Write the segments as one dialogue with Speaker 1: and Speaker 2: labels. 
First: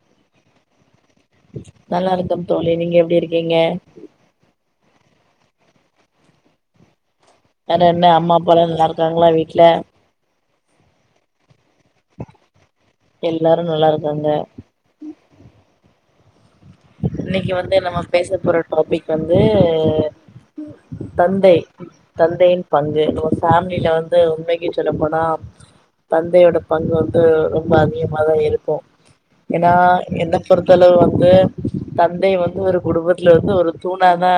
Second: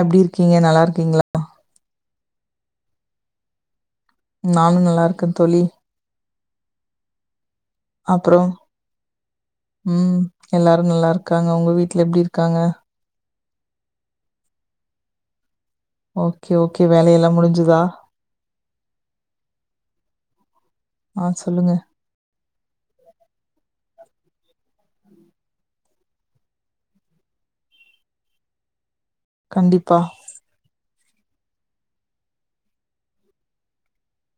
Speaker 1: அப்டி இருக்கீங்க நல்லா இருக்கீங்களா
Speaker 2: நல்லா இருக்கே தோழி நீங்க எப்டி இருக்கீங்க
Speaker 1: நானு நல்லா இருக்கே தோழி
Speaker 2: வேற என்ன அம்மா
Speaker 1: அப்புறம்,
Speaker 2: அப்பா எல்லாரு நல்லா இருக்காங்களா வீட்ல
Speaker 1: எல்லாரு நல்லா இருக்காங்க உங்க வீட்ல எப்டி இருக்காங்க
Speaker 2: எல்லாரு நல்லா இருக்காங்க
Speaker 1: ஓகே ஓகே வேலை எல்லா
Speaker 2: இன்னைக்கு வந்து
Speaker 1: முடிஞ்சுதா
Speaker 2: நம்ம பேச போற டாபிக் வந்து
Speaker 1: ஆ
Speaker 2: தந்தை
Speaker 1: சொல்லுங்க.
Speaker 2: தந்தையி பங்கு நம்ப ஃபேமிலில வந்து உண்மைக்கு சொல்ல போன தந்தையோட பங்கு வந்து ரொம்ப அதிகமா தா இருக்கும் ஏன்னா
Speaker 1: கண்டிப்பா,
Speaker 2: ஏன்ன பொறுத்தளவு வந்து தந்தை வந்து ஒரு குடும்பத்துல இருந்து ஒரு தூண தா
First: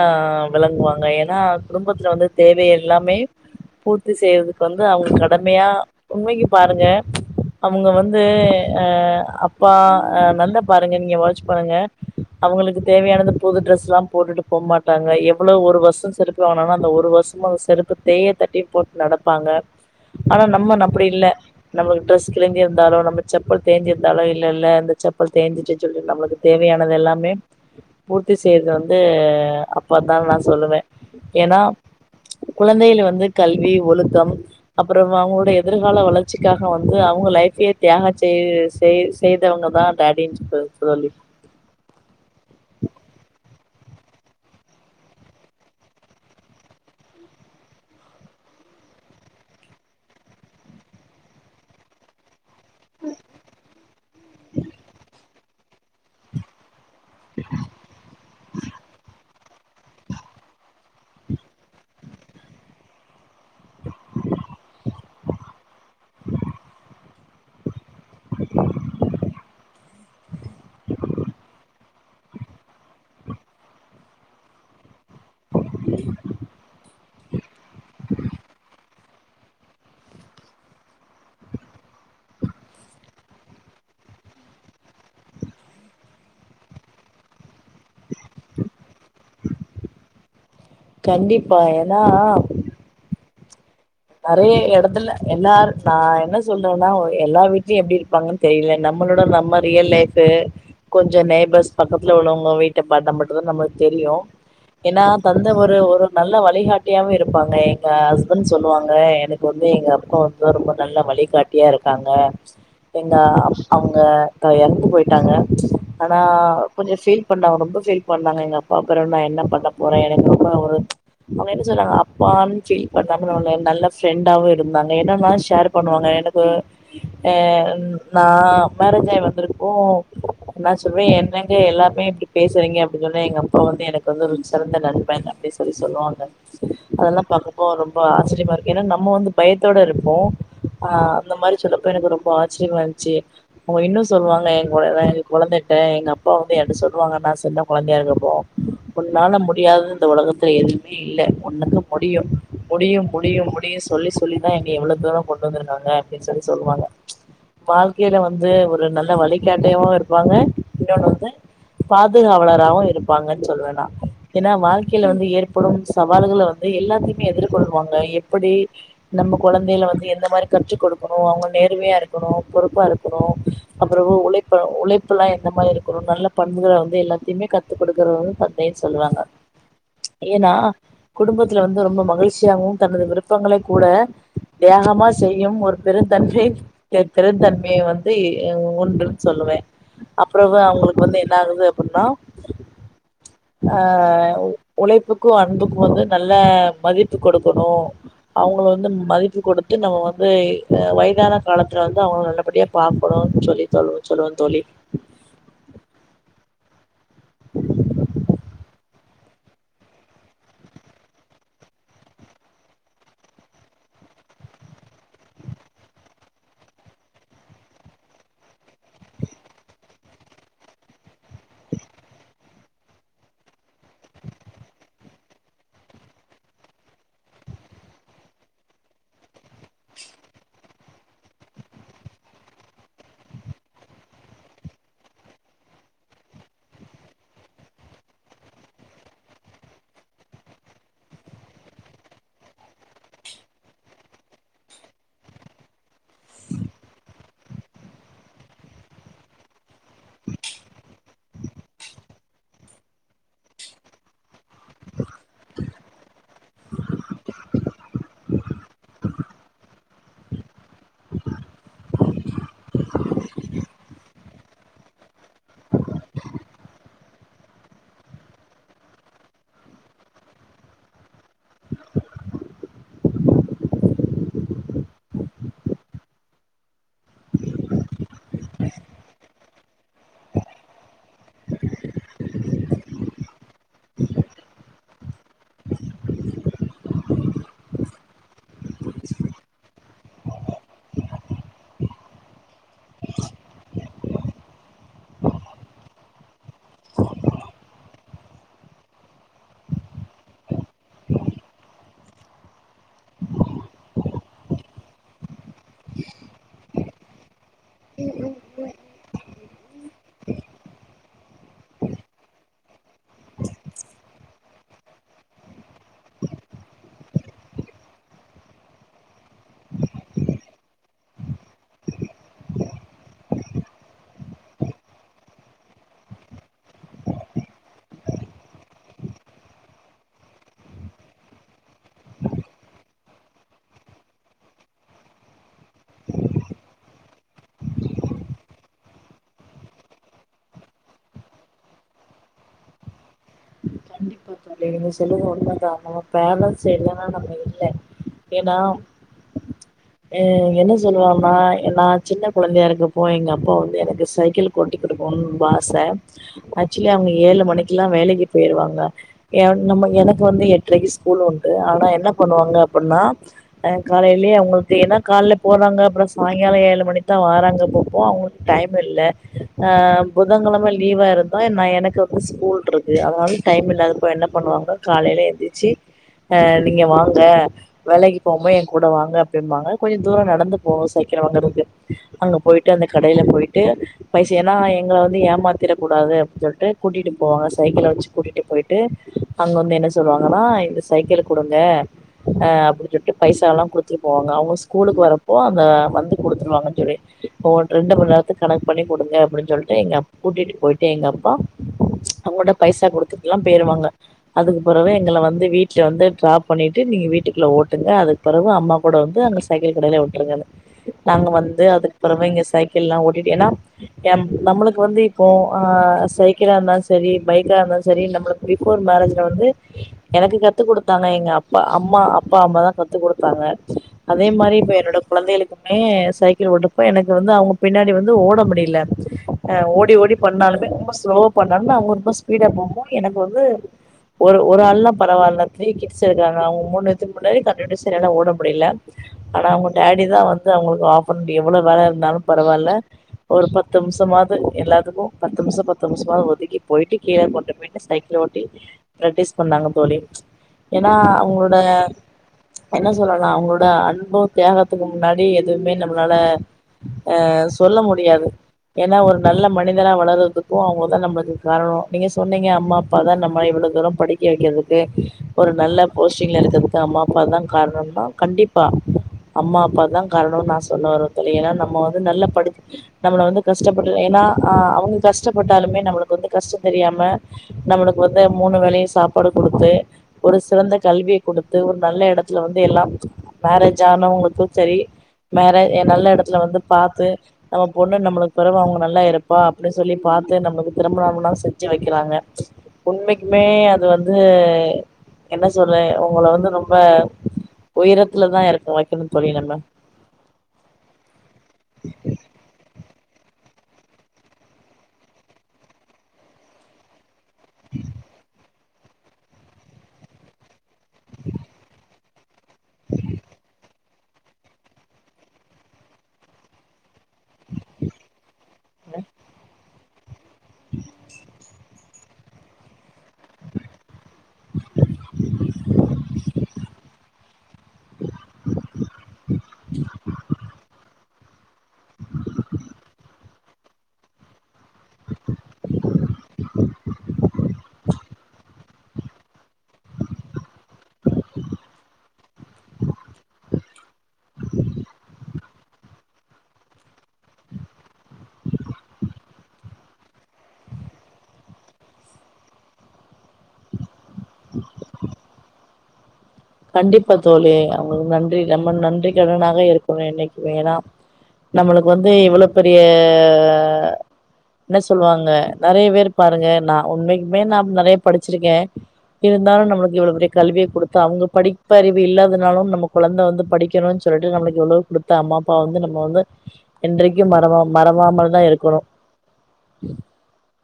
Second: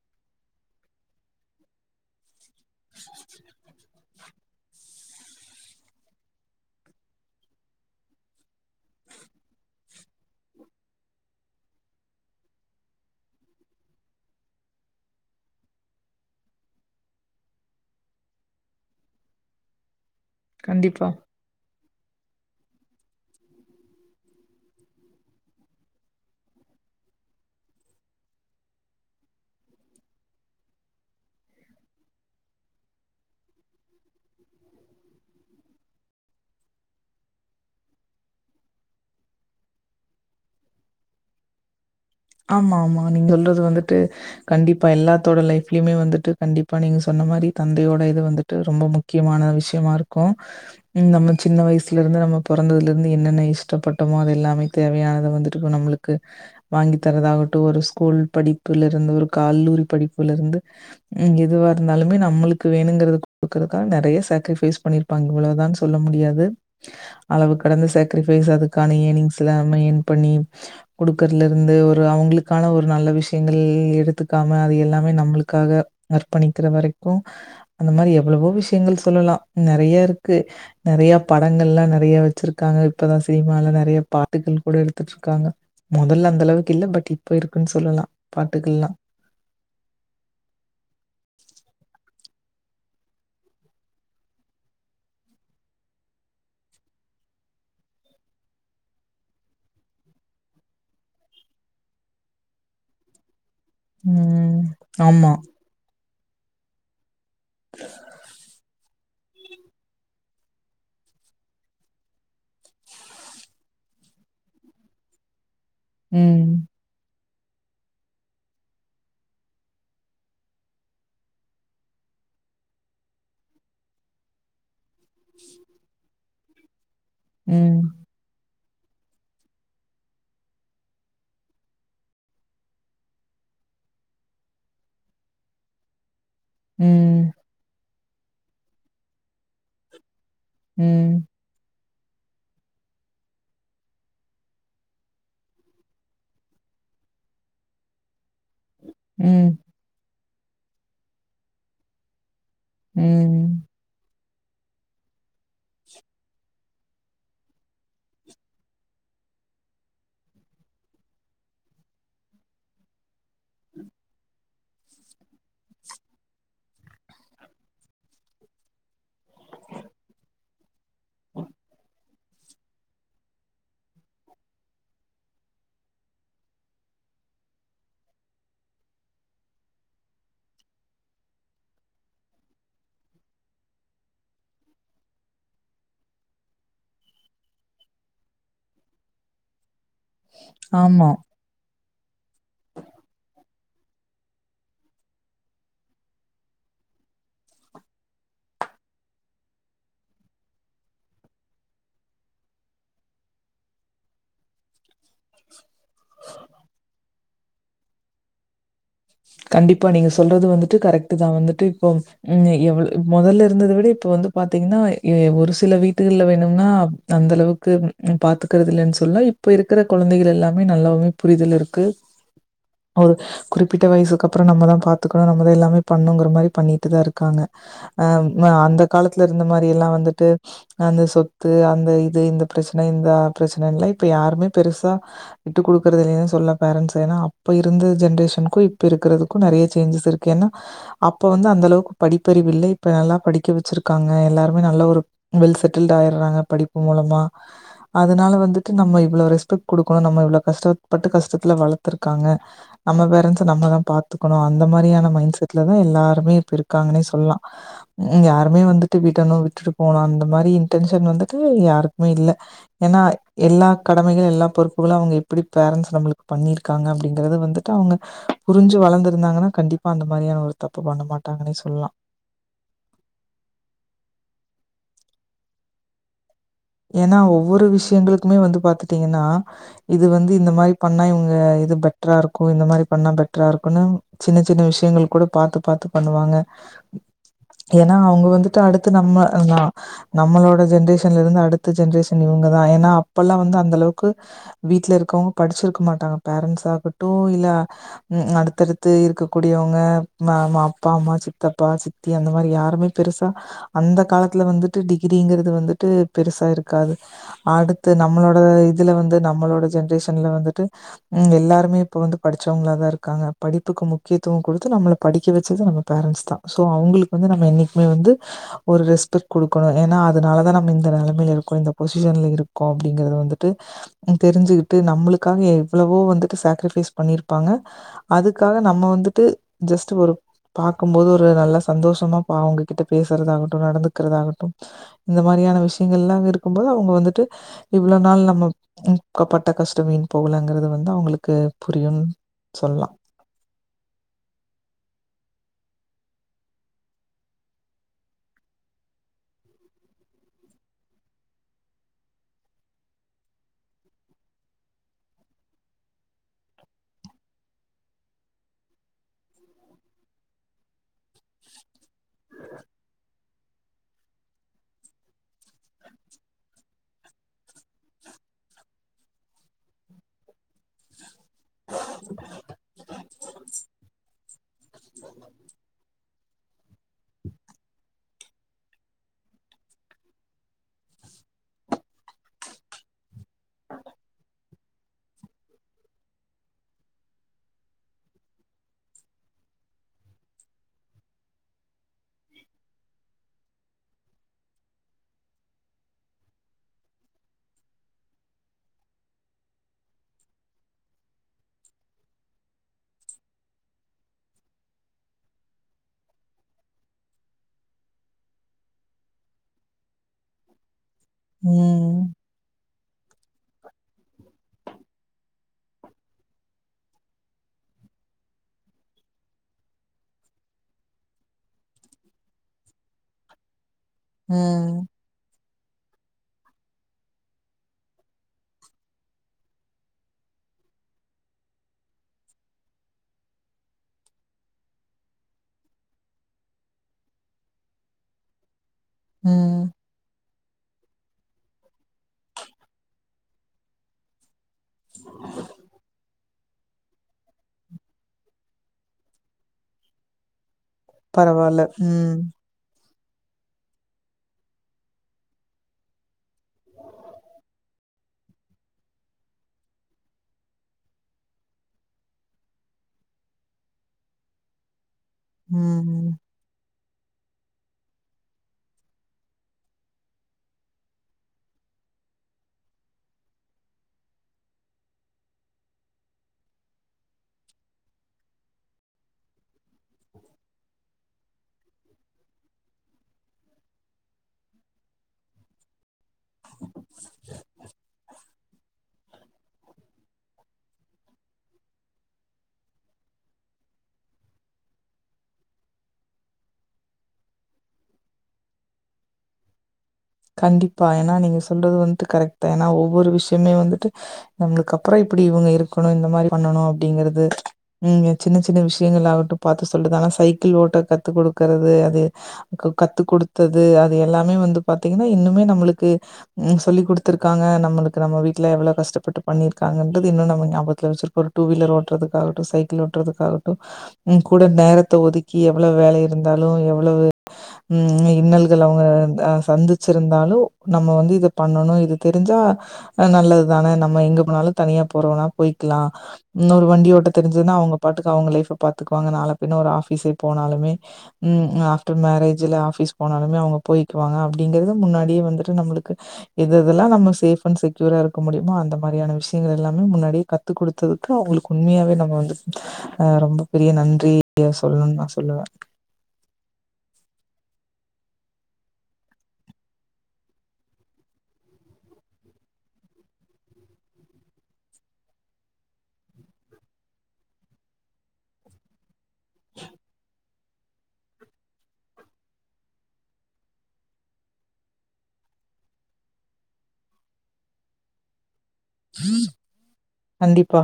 Speaker 2: வேளங்கு வாங்க ஏன்னா குடும்பத்துல வந்து தேவை எல்லாமே பூர் த்து செய்றதுக்கு வந்து அவுங்க கடமையா உண்மைக்கு பாருங்க அவுங்க வந்து ஆ அப்பா ஆ நல்ல பாருங்க நீங்க வாட்ச் பண்ணுங்க அவுங்களுக்கு தேவையானது புது டிரஸ் எல்லா போட்டுட்டு போ மாட்டாங்க எவ்ளோ ஒரு வருஷோ செ ப்பு வாங்குனாங்கன்னா அந்த ஒரு வர்ஷமு அந்த செருப்பு தேய தட்டிய போட்டு நடப்பாங்க ஆனா நம்ம [unintelligible] அப்டி
Speaker 1: கண்டிப்பா.
Speaker 2: இல்ல நம்மளு ட்ரெஸ் கிஞ்சிருந்தாலோ நம்ப செப்பல் தேஞ்சிருந்தாலோ இல்ல இல்ல இந்த செப்பல் தேஞ்சுட்டு ச்சொல்லி நம்ளுக்கு தேவையான் பண்ணது எல்லாமே பூர்த்தி செய்றது வந்து அப்பா தா நா சொல்லுவே ஏன்னா குழந்தைகளை வந்து கல்வி ஒழுக்கம் அப்றோ அவுங்களோட எதிர்கால வளர்ச்சிக்காக வந்து அவுங்க லைஃப்பையே தியாக செய் செய் செய்தவாங்கதா டேடின்னு [inaudible]
Speaker 1: ஆமா ஆமா நீங்க சொல்றது வந்துட்டு கண்டிப்பா எல்லாத்தோட லைஃப்லயுமே வந்துட்டு கண்டிப்பா நீங்க சொன்ன மாறி தந்தையோட இது வந்து ட்டு ரொம்ப முக்கியமான விஷயமா இருக்கும் நம்ப சின்ன வயசுல இருந்து நம்ப பொறந்ததுல இருந்து என்னென்ன இஷ்டப்பட்டமோ அது எல்லாமே தேவையானத வந்துட்டு நம்மளுக்கு வாங்கி தரதாகட்டும் ஒரு ஸ்கூல் படிப்புல இருந்து ஒரு கல்லூரி படிப்புல இருந்து ம் எதுவா இருந்தாலுமே நம்மளுக்கு வேணுங்கிறத குடுக்கறக்கா நெறைய சக்கிரிபைஸ் பண்ணிருப்பாங்க இவ்வளவுதான் சொல்ல முடியாது அளவு கடந்து சக்ரிபைஸ் அதுக்கான ஏனிங்ஸ்சுல இன்னு ஏன் பண்ணி குடுக்கறல இருந்து ஒரு அவுங்களுக்கான ஒரு நல்ல விஷியங்கள் எடுத்து காம அது எல்லாமே நம்மளுக்காக அர்ப்பணிக்கிற வரைக்கூ அந்த மாரி எவ்வளவோ விஷியங்கள் சொல்லலா நிறையா இருக்கு நெறைய படங்கள் எலாம் நெறைய வச்சிருக்காங்க இப்பதா சினிமால நிறைய பாட்டுகள் கூட எடுத்துட்டு இருக்காங்க முதல்ல அந்த அளவுக்கு இல்ல பட் இப்ப இருக்குன்னு சொல்லலா பாட்டுகள்லாம்
Speaker 2: கண்டிப்பா ஏனா நறையா இடத்துல எல்லாரு நா என்ன சொல்றேன்னா எல்லா வீட்லையு எப்புடி இருப்பாங்கன்னு தெரில நம்மளோட நம்ம ரியல் லைஃப்ஃபு கொஞ்ச நேபர்ஸ் பக்கத்துல உள்ளவங்க வீட்டை பாத்தா மட்டும் தா நம்மளுக்கு தெரியு
Speaker 1: ம்.
Speaker 2: ஏன்னா
Speaker 1: ஆமா.
Speaker 2: தந்த ஒரு ஒரு நல்ல வழிகாட்டியாவு இருப்பாங்க எங்க ஹஸ்பண்ட் சொல்லுவாங்க எனக்கு வந்து எங்க அப்பா அது தா ரொம்ப நல்ல வழிகாட்டியா இருக்காங்க எங்க அவங்க எறந்து போயிட்டாங்க அனா
Speaker 1: ம்.
Speaker 2: கொஞ்சோ ஃபீல் பண்ணாங்க ரொம்ப ஃபீல் பண்ணாங்க எங்க அப்பா பெறவு நா என்ன பண்ண போறே எனக்கு ரொம்ப ஒரு அவங்க என்ன சொன்னாங்க அப்பான்னு செய் [unintelligible] நல்ல ஃப்ரெண்டாவு இருந்தாங்க என்னன்னா ஷேர் பண்ணுவாங்க எனக்கு அ
Speaker 1: ம்.
Speaker 2: நா மேரேஜ் ஆய் வந்திருப்போ நா சொல்வே என்னங்க எல்லாமே இப்டி பேசுறீங்க அப்டின் சொன்னே எங்க அப்பா வந்து எனக்கு வந்து ஒரு சிறந்த நண்பன் அப்டி சரி சொல்லுவாங்க அதல்லா
Speaker 1: ம்.
Speaker 2: பாக்கப்போ ரொம்ப ஆச்சரியமா இருக்கு ஏன்னா நம்ம வந்து பயத்தோட இருப்போ ஆ
Speaker 1: ம்.
Speaker 2: அந்த மாரி சொன்னப்ப எனக்கு ரொம்ப ஆச்சரியமா இருந்த்ச்சு அவங்க என்ன சொல்லுவான்னா எ கொழந்த கொழந்தட்ட எங்க அப்பா வந்து ஏன்ட சொல்லுவாங்க நா சின்ன கொழந்தையா இருக்கப்போ உன்னால
Speaker 1: ம்.
Speaker 2: முடியாதது இந்த உலகத்துல எதுவுமே இல்ல உன்னுக்கு முடியு முடியு முடியு
Speaker 1: ம்.
Speaker 2: முடியு சொல்லி சொல்லிதா என்னைய இவ்ளோ தூரோ கொண்டு வந்துருந்தாங்க அப்டின் சொல்லி சொல்லுவாங்க வாழ்க்கையில வந்து ஒரு நல்ல வழிகாட்டியாவு இருப்பாங்க இன்னொன்னு வந்து பாதுகாவலராவு இருப்பாங்கன் சொல்லுவே நா ஏனா வாழ்க்கைல வந்து ஏற்படும் சவால்கள வந்து எல்லாத்தயுமே எதிர்கொள்வாங்க எப்படி நம்ம கொழந்தைல வந்து எந்த மாரி கற்று கொடுக்கணு அவங்க நேர்மையா இருக் இருக்கணு பொறுப்பாக இருக்கணு அப்புற உழைப்பு உழைப்புல்லா எந்த மாரி இருக்கணு நல்ல பண்புகள வந்து எல்லாத்தயுமே கத்து கொடுக்கற வந்து [unintelligible] லேன் சொல்லுவாங்க ஏனா குடும்பத்துல வந்து ரொம்ப மகிழ்ச்சியாவு தனது விருப் விருப்பங்களை கூட தியாகமா செய்யும் ஒரு பெருந்தன்மை ஏ பெருந்தன்மைய வந்து ஒன்றுன் சொல்லுவே அப்றவு அவங்களுக்கு
Speaker 1: ஆமா.
Speaker 2: வந்து என்ன ஆகுது அப்டின்னா அ உழைப்புக்கு அன்புக்கு வந்து நல்ல மதிப்பு கொடுக்கணு அவங்கள வந்து மதிப்பு கொடுத்து நம்ம வந்து அ வயதான காலத்துல வந்து அவங்க நல்லபடியா பாக்கணுனு சொல்லி சொல்லுங்க சொல்லுங்க தோழி
Speaker 1: கண்டிப்பா நீங்க சொல்றது வந்துட்டு கரெக்டு தா வந்துட்டு இப்போ ம் எவ்வள மொதல்ல இருந்தத விட இப்ப வந்து பாத்திங்கன்னா எ ஒரு சில வீட்டுகள்ல வேணும்னா அந்த அளவு கு பாத்துக்குறது இல்லன் சொல்லா இப்ப இருக்கிற குழந்தைகள் எல்லாமே நல்லாவுமே புரிதல் இருக்கு ஒரு குறிப்பிட் எட்டு வயசுக்கு அப்புறோ நம்ம தா பாத்துக்கணு நம்மதா எல்லா பண்ணுங்கிற மாரி பண்ணிட்டுதா இருக்காங்க அ அந்த காலத்துல இருந்த மாரி எல்லா வந்துட்டு அந்த சொத்து அந்த இது இந்த பிரச்சன இந்த ஆ பிரச்சனல்லா இப்ப யாருமே பெருசா விட்டுக் கொடுக்கறது இல்லைன்னு சொல்லா பேரன்ட்ஸ ஏனா அப்ப இருந்த ஜென்ரேஷனுக்கு இப் இப்ப இருக்கிறதுக்கு நெறய சேஞ்சஸ் இருக்கு ஏன்னா அப்ப வந்து அந்த அளவுக்கு படிப்பறிவு இல்ல இப்ப நல்லா படிக்க வச்சிருக்காங்க எல்லாருமே நல்ல ஒரு வெல் செட்டில்ட் ஆயிராங்க படிப்பு மூலமா அதனால வந்துட்டு நம்ம இவ்ளோ ரெஸ்பெக்ட் குடுக்கணு நம்ம இவ்வளோ கஷ்டப்பட்டு கஷ்டத்துல வளத்துருக்காங்க நம்ம பேரன்ட்ஸ் நம்மதா பாத்துக்கணு அந்த மாரியான மைண்ட் செட்ல தா எல்லாருமே இப்ப இருக்காங்கன்னே சொல்லா ம் யாருமே வந்துட்டு விடணு விட்டுட்டு போணு அந்த மாரி இன்டென்ஷன் வந்துட்டு யாருக்குமே இல்ல ஏனா எல்லா கடமைகளு எல்லா பொறுப்புகளு அவங்க எப்டி பேரண்ட்ஸ் நம்ளுக் பண்ணிருக் காங்க அப்டிங்றத வந்துட்டு அவங்க புரிஞ்சு வளந்திருந்தாங்கன்னா கண்டிப்பா அந்த மாரியான ஒரு தப்ப பண்ண மாட்டாங்கன்னே சொல்லா ஏனா ஒவ்வொரு விஷயங்களுக்குமே வந்து பாத்துட்டீங்கன்னா இது வந்து இந்த மாரி பண்ணா இவங்க இது பெட்டரா இருக்கு இந்த மாதிரி பண்ணா பெட்டரா இருக்குனு சின்ன சின்ன விஷயங்கள் கூட பாத்து பாத்து பண்ணுவாங்க ஏனா அவங்க வந்துட்டு அடுத்து நம்ம நா நம்மளோட ஜென்ரேஷன்ல இருந்து அடுத் த்து ஜென்ரேஷன் இவங்கதா ஏனா அப்பலா வந்து அந்த அளவுக்கு வீட்ல இருக்கவங்க படிச்சிருக்க மாட்டாங்க பேரண்ஸ் ஆகட்டும் இல்ல உம் அடுத்தடுத்து இருக்ககூடியவங்க மாமா அப்பா அம்மா சித்தப்பா சித் தி அந்த மாரி யாருமே பெருசா அந்த காலத்துல வந்துட்டு டிகிரிங்கிறது வந்துட்டு பெருஸ் தா இருக்காது அடுத்து நம்மளோட இதுல வந்து நம்மளோட ஜென்ரேஷன்ல வந்துட்டு எல்லாருமே இப்ப வந்து படிச்சவங்கள தான் இருக்காங்க படிப்புக்கு முக்கியத்துவம் கொடுத்து நம்மள படிக்க வச்சது நமக்கு பேரன்ஸ் தான் ஸோ அவங்களுக்கு வந்து நம்ம என்னைக்குமே வந்து ஒரு ரெஸ்பெக்ட் குடுக்கணு ஏனா அதனாலதா நம்ம இந்த நெல மேல இருக்கோம் இந்த பொசிஷன்ல இருக்கோம் அப்டிங்கறது வந்துட்டு தெரிஞ்சுகிட்டு நம்மளுக்காக எவ்ளவோ வந்துட்டு சேக்கரிபைஸ் பண்ணிருப்பாங்க அதுக்காக நம்ம வந்துட்டு ஜஸ்ட் ஒரு பாக்கும் போது ஒரு நல்ல சந்தோஷமா பா அவங்ககிட்ட பேசுறதாகட்டும் நடந்துக்கிறதாகட்டும் இந்த மாதிரியான விஷயங்கள் எல்லாம் அங்க இருக்கும்போது அவங்க வந்துட்டு இவ்ளோ நாள் நம்ம பட்ட கஷ்டம் வீண் போகலங்கறது வந்து அவங்களுக்கு புரியும் செல்லோம்
Speaker 2: கண்டிப்பா தோழி நீங்க சொல்றது உண்மதான் நம்ம பேரன்ஸ் இல்லன்னா நம்ம இல்ல ஏன்னா என்ன சொல்லுவாங்க ஏன்னா சின்ன குழந்தைகளுக்கு போய் எங்க அப்பா வந்து எனக்கு சைக்கிள் ஓட்டி கொடுக்கனும் ரொம்ப ஆச ஆக்சுவலி அவங்க ஏழு மணிக்கு எல்லாம் வேலைக்கு போயிருவாங்க ஏன் நம்ம எனக்கு வந்து எட்டரைக்கு ஸ்கூல் உண்டு ஆனா என்ன பண்ணுவாங்க அப்டின்னா ஆ காலையிலயே அவங்களுக்கு ஏன்னா காலைல போறாங்க அப்பறம் சாயங்காலம் ஏழு மணிக் தான் வராங்க போப்போம் அவங்களுக்கு டைம் இல்ல அஹ் புதன்கிழம லீவ்வா இருந்தா ந எனக்கு வந்து ஸ்கூல் இருக் கு அதனால டைம் இல்லாதப்ப என்ன பண்ணுவாங்க காலையில எழுந்திச்சு அஹ் நீங்க வாங்க வேலைக்கு போம்போது என் கூட வாங்க அப்டின்பாங்க கொஞ்சம் தூரம் நடந்து போவோம் சைக்கில் வாங்கறதுக்கு அங்க போயிட்டு அந்த கடையில போயிட்டு பைஸ் ஏனா எங்கள வந்து ஏமாத்திட கூடாது அப்டி சொல்ட்டு கூட்டிட்டு போவாங்க சைக்கிள்ல வச்சு கூட்டிட்டு போயிட்டு அங்க வந்து என்ன சொல்லுவாங்கன்னா இந்த சைக்கிள்ல குடுங்க அஹ் அப்டி சொல்ட்டு பைசா எல்லாம் குடுத்துட்டு போவாங்க அவங்க ஸ்கூலுக்கு வரப்போ அந்த வந்து குடுத்துருவாங்க தோழி ஒ ரெண்டு மண் நேரத்துக் கணக்கு பண்ணி குடுங்க அப்டின்னு சொல்ட்டு எங்க அப் கூட்டிட்டு போயிட்டு எங்க அப்பா அவங்க கிட்ட பைசா குடுத்துட்டு ஏம் போயிருவாங்க அதுக்கு பிறவு எங்கள வந்து வீட்ல வந்து டிராப் பண்ணிட்டு நீங்க வீட்டுக்குள்ள ஓட்டுங்க அது பிறவு அம்மா கூட வந்து அங்க சைக்கிள் கடையில விட்ருங்னு நாங்க வந்து அதுக்கு
Speaker 1: ம்.
Speaker 2: பிறவு இங்க சைக் கிள் எல்லாம் ஓட்டிட்டு ஏன்னா நம்மளுக்கு வந்து இப்போ ஆ சைக்கிளா இருந்தாலும் சரி சரி பைக்கா இருந்தாலும் சரி நம்மளுக்கு பிபோர் மேரேஜ்ல வந்து எனக்கு கத்து குடுத்தாங்க எங்க அப்பா அம்மா அப்பா அம்மா தான் கத்து குடுத்தாங்க அதே மாரி இப்ப
Speaker 1: ம்.
Speaker 2: என்னோட குழந்தைகளுக்குமே சைக்கிள் ஓட்றப்ப எனக்கு வந்து அவுங்க பின்னாடி வந்து ஓட முடியில அ ஓடி ஓடி பண்ணாலுமே ரொம்ப ஸ்லோவா பண்ணாலும் அவங்க ரொம்ப ஸ்பீடா போம்போது எனக்கு வந்து ஒரு ஒரு ஆள்னா பரவால்லா த்ரீ கிட்ஸ் இருக்காங்க அவுங்க மூணு பேத்க்கு முன்னாடி கன்டினுயுஸ்ஸா என்னால ஓட முடில ஆனா
Speaker 1: ம்.
Speaker 2: அவங்க டேடி தான் வந்து அவங்களுக்கு [unintelligible] எவ்வளோ வேல இருந்தாலு பரவால்ல ஒரு பத்து நிம்ஷமாது எல்லாத்துக்கும் பத்து நிமிஷம் பத்து நிமிஷம்வாது ஒதுக் வீட்க்கு போயிட்டு கீழ கொண்டு போயிட்டு சைக்கிள் ஓட்டி பிராக்டிஸ் பண்ணாங்க தோழி ஏன்னா
Speaker 1: பரவால்ல.
Speaker 2: அவங்களோடய
Speaker 1: ம்.
Speaker 2: என்ன சொல்லலாம் அவங்களோட அன்பும் தியாகத்துக்கு முன்னாடி எதுமே நம்ளால அ சொல்ல முடியாது ஏன்னா ஒரு நல்ல மனிதனா வளர்றதுக்கும் அவங்கதான் நம்ளு க்கு காரணம் நீங்க சொன்னீங்க அம்மா அப்பாதான் நம்மள இவ்ளோ தூரம் படிக்க வைக்கறதுக்கு ஒரு நல்ல
Speaker 1: ம்.
Speaker 2: போஸ்டிங்கில இருக்கறதுக்கு அம்மா அப்பா தா காரணம்னா கண்டிப்பா அம்மா அப்பா தான் காரணம் நான் சொல்ல வர தோழி ஏன்னா நம்ம வந்து நல்லா படிச் நம்மள வந்து கஷ்டப்பட ஏன்னா ஆ அவங்க கஷ்டப்பட்டாலுமே நம்மளுக்கு வந்து கஷ்டம் தெரியாம நம்மளுக்கு வந்து மூணு வேலையும் சாப்பாடு குடுத்து ஒரு சிறந்த கல்விய கொடுத்து ஒரு நல்ல இடத்துல வந்து எல்லாம் மேரேஜ் ஆனவங்களுக்கும் செரி மேரேஜ் என் நல்ல இடத்துல வந்து பாத்து நம்ம பொண்ணு நம்மளுக்கு பிறகு அவங்க நல்லா இருப்பா அப்படின்னு சொல்லி பார்த்து நம்மளுக்கு திருமணம் நா செஞ்சு வைக்கிறாங்க உண்மைக்குமே அது வந்து என்ன சொல்ற உங்களா வந்து ரொம்ப உயரத்துலதான் இருக்க வைக்கணும்ன்னு தோழி நம்ம
Speaker 1: கண்டிப்பா ஏன்னா நீங்க சொல்றது வந்துட்டு கரெக்ட்டா ஏன்னா ஒவ்வொரு விஷயமே வந்துட்டு நம்மளுக்கு அப்பறோ இப்டி இவுங்க இருக்கணும் இந்த மாதிரி பண்ணணும் அப்டிங்கறது ம் சின்ன சின்ன விஷயங்களாகட்டும் பார்த்து சொல்றது ஆனா சைக்கிள் ஓட்ட கத்து குடுக்கறது அது கத்து குடுத்தது அது எல்லாமே வந்து பாத்தீங்கன்னா இன்னுமே நமளுக்கு சொல்லி கொடுத்து இருக்காங்க நம்மளுக்கு நம்ம வீட்டுல எவ்வளவு கஷ்டப்பட்டு பண்ணிருக்க அங்க இருக்கது இன்னும் நம்ம ஞாபத்து வச்சிருக்கோ ஒரு டூ வீலர் ஓட்டறதுக்காகட்டும் சைக்கிள் ஓட்டறதுக்காட்டும் உன் கூட நேரத்த ஒதுக்கி எவ்ளோ வேலை இருந்தாலும் எவ்வளவு ம் இன்னல்கள் அவுங்க அ சந்திச்சிருந்தாலும் நம்ம வந்து இத பண்ணணும் இது தெரிஞ்சா நல்லது தானே நம்ம எங்க போனாலும் தனியா போறதுனா போயிக்கலா இன்னொரு வண்டி ஓட்ட தெரிஞ்சதுன்னா அவங்க பாட்டுக்கு அவங்க லைஃப் பாத்துக்குவாங்க நால பிண்ண ஒரு ஆபிஸே போனாலுமே ம் ஆஃப்டர் மேரஜ்ல ஆபீஸ் போனாலுமே அவுங்க போயிக்குவாங்க அப்டின்னு அப்படிங்கறத முன்னாடியே வந்துட்டு நம்மளுக்கு எது இதெல்லா நம்ம சேஃப் அண்ட் செக்யூரா இருக்க முடியுமோ அந்த மாதிரியான விஷயங்கள் எல்லாமே முன்னாடியே கத் த்து குடுத்ததுக்கு அவங்களுக்கு உண்மையாவே நம்ம வந்து ரொம்ப பெரிய நன்றி ஏ சொல்லுனு நா சொல்லுவ
Speaker 2: கண்டிப்பா தோழி அவங்களுக்கு நன்றி நம்ம நன்றி கடனாக இருக்கணும் என்னைக்குமே ஏனா நம்மளுக்கு வந்து இவ்வளவு பெரிய என்ன சொல்லுவாங்க நிறைய பேரு பாருங்க நா உண்மைக்குமே நா நிறைய படிச்சிருக்கே இருந்தாலும் நம்மளுக்கு இவ்ளோ பெரிய கல்வியை குடுத்து அவங்களு படிப்பறிவு இல்லாதனாலும் நம்ம கொழந்தை வந்து படிக்கணும்ன்னு சொல்லிட்டு நம்மளுக்கு எவ்ளோ குடுத்த அம்மா அப்பா வந்து நம்ம வந்து என்றைக்கும் மரவா மரவாமல் தான் இருக்கனும்
Speaker 1: கண்டிப்பா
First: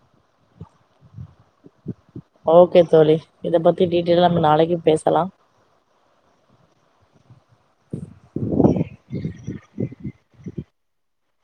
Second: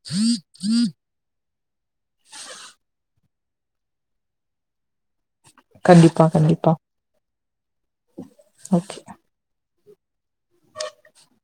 Speaker 1: [inaudible]
Speaker 2: ஓகே தோழி இத பத்தி டீட்டெயல் நம்ம நாளைக்கு பேசலா
Speaker 1: கண்டிப்பா கண்டிப்பா ம் ஆஹ [inaudible]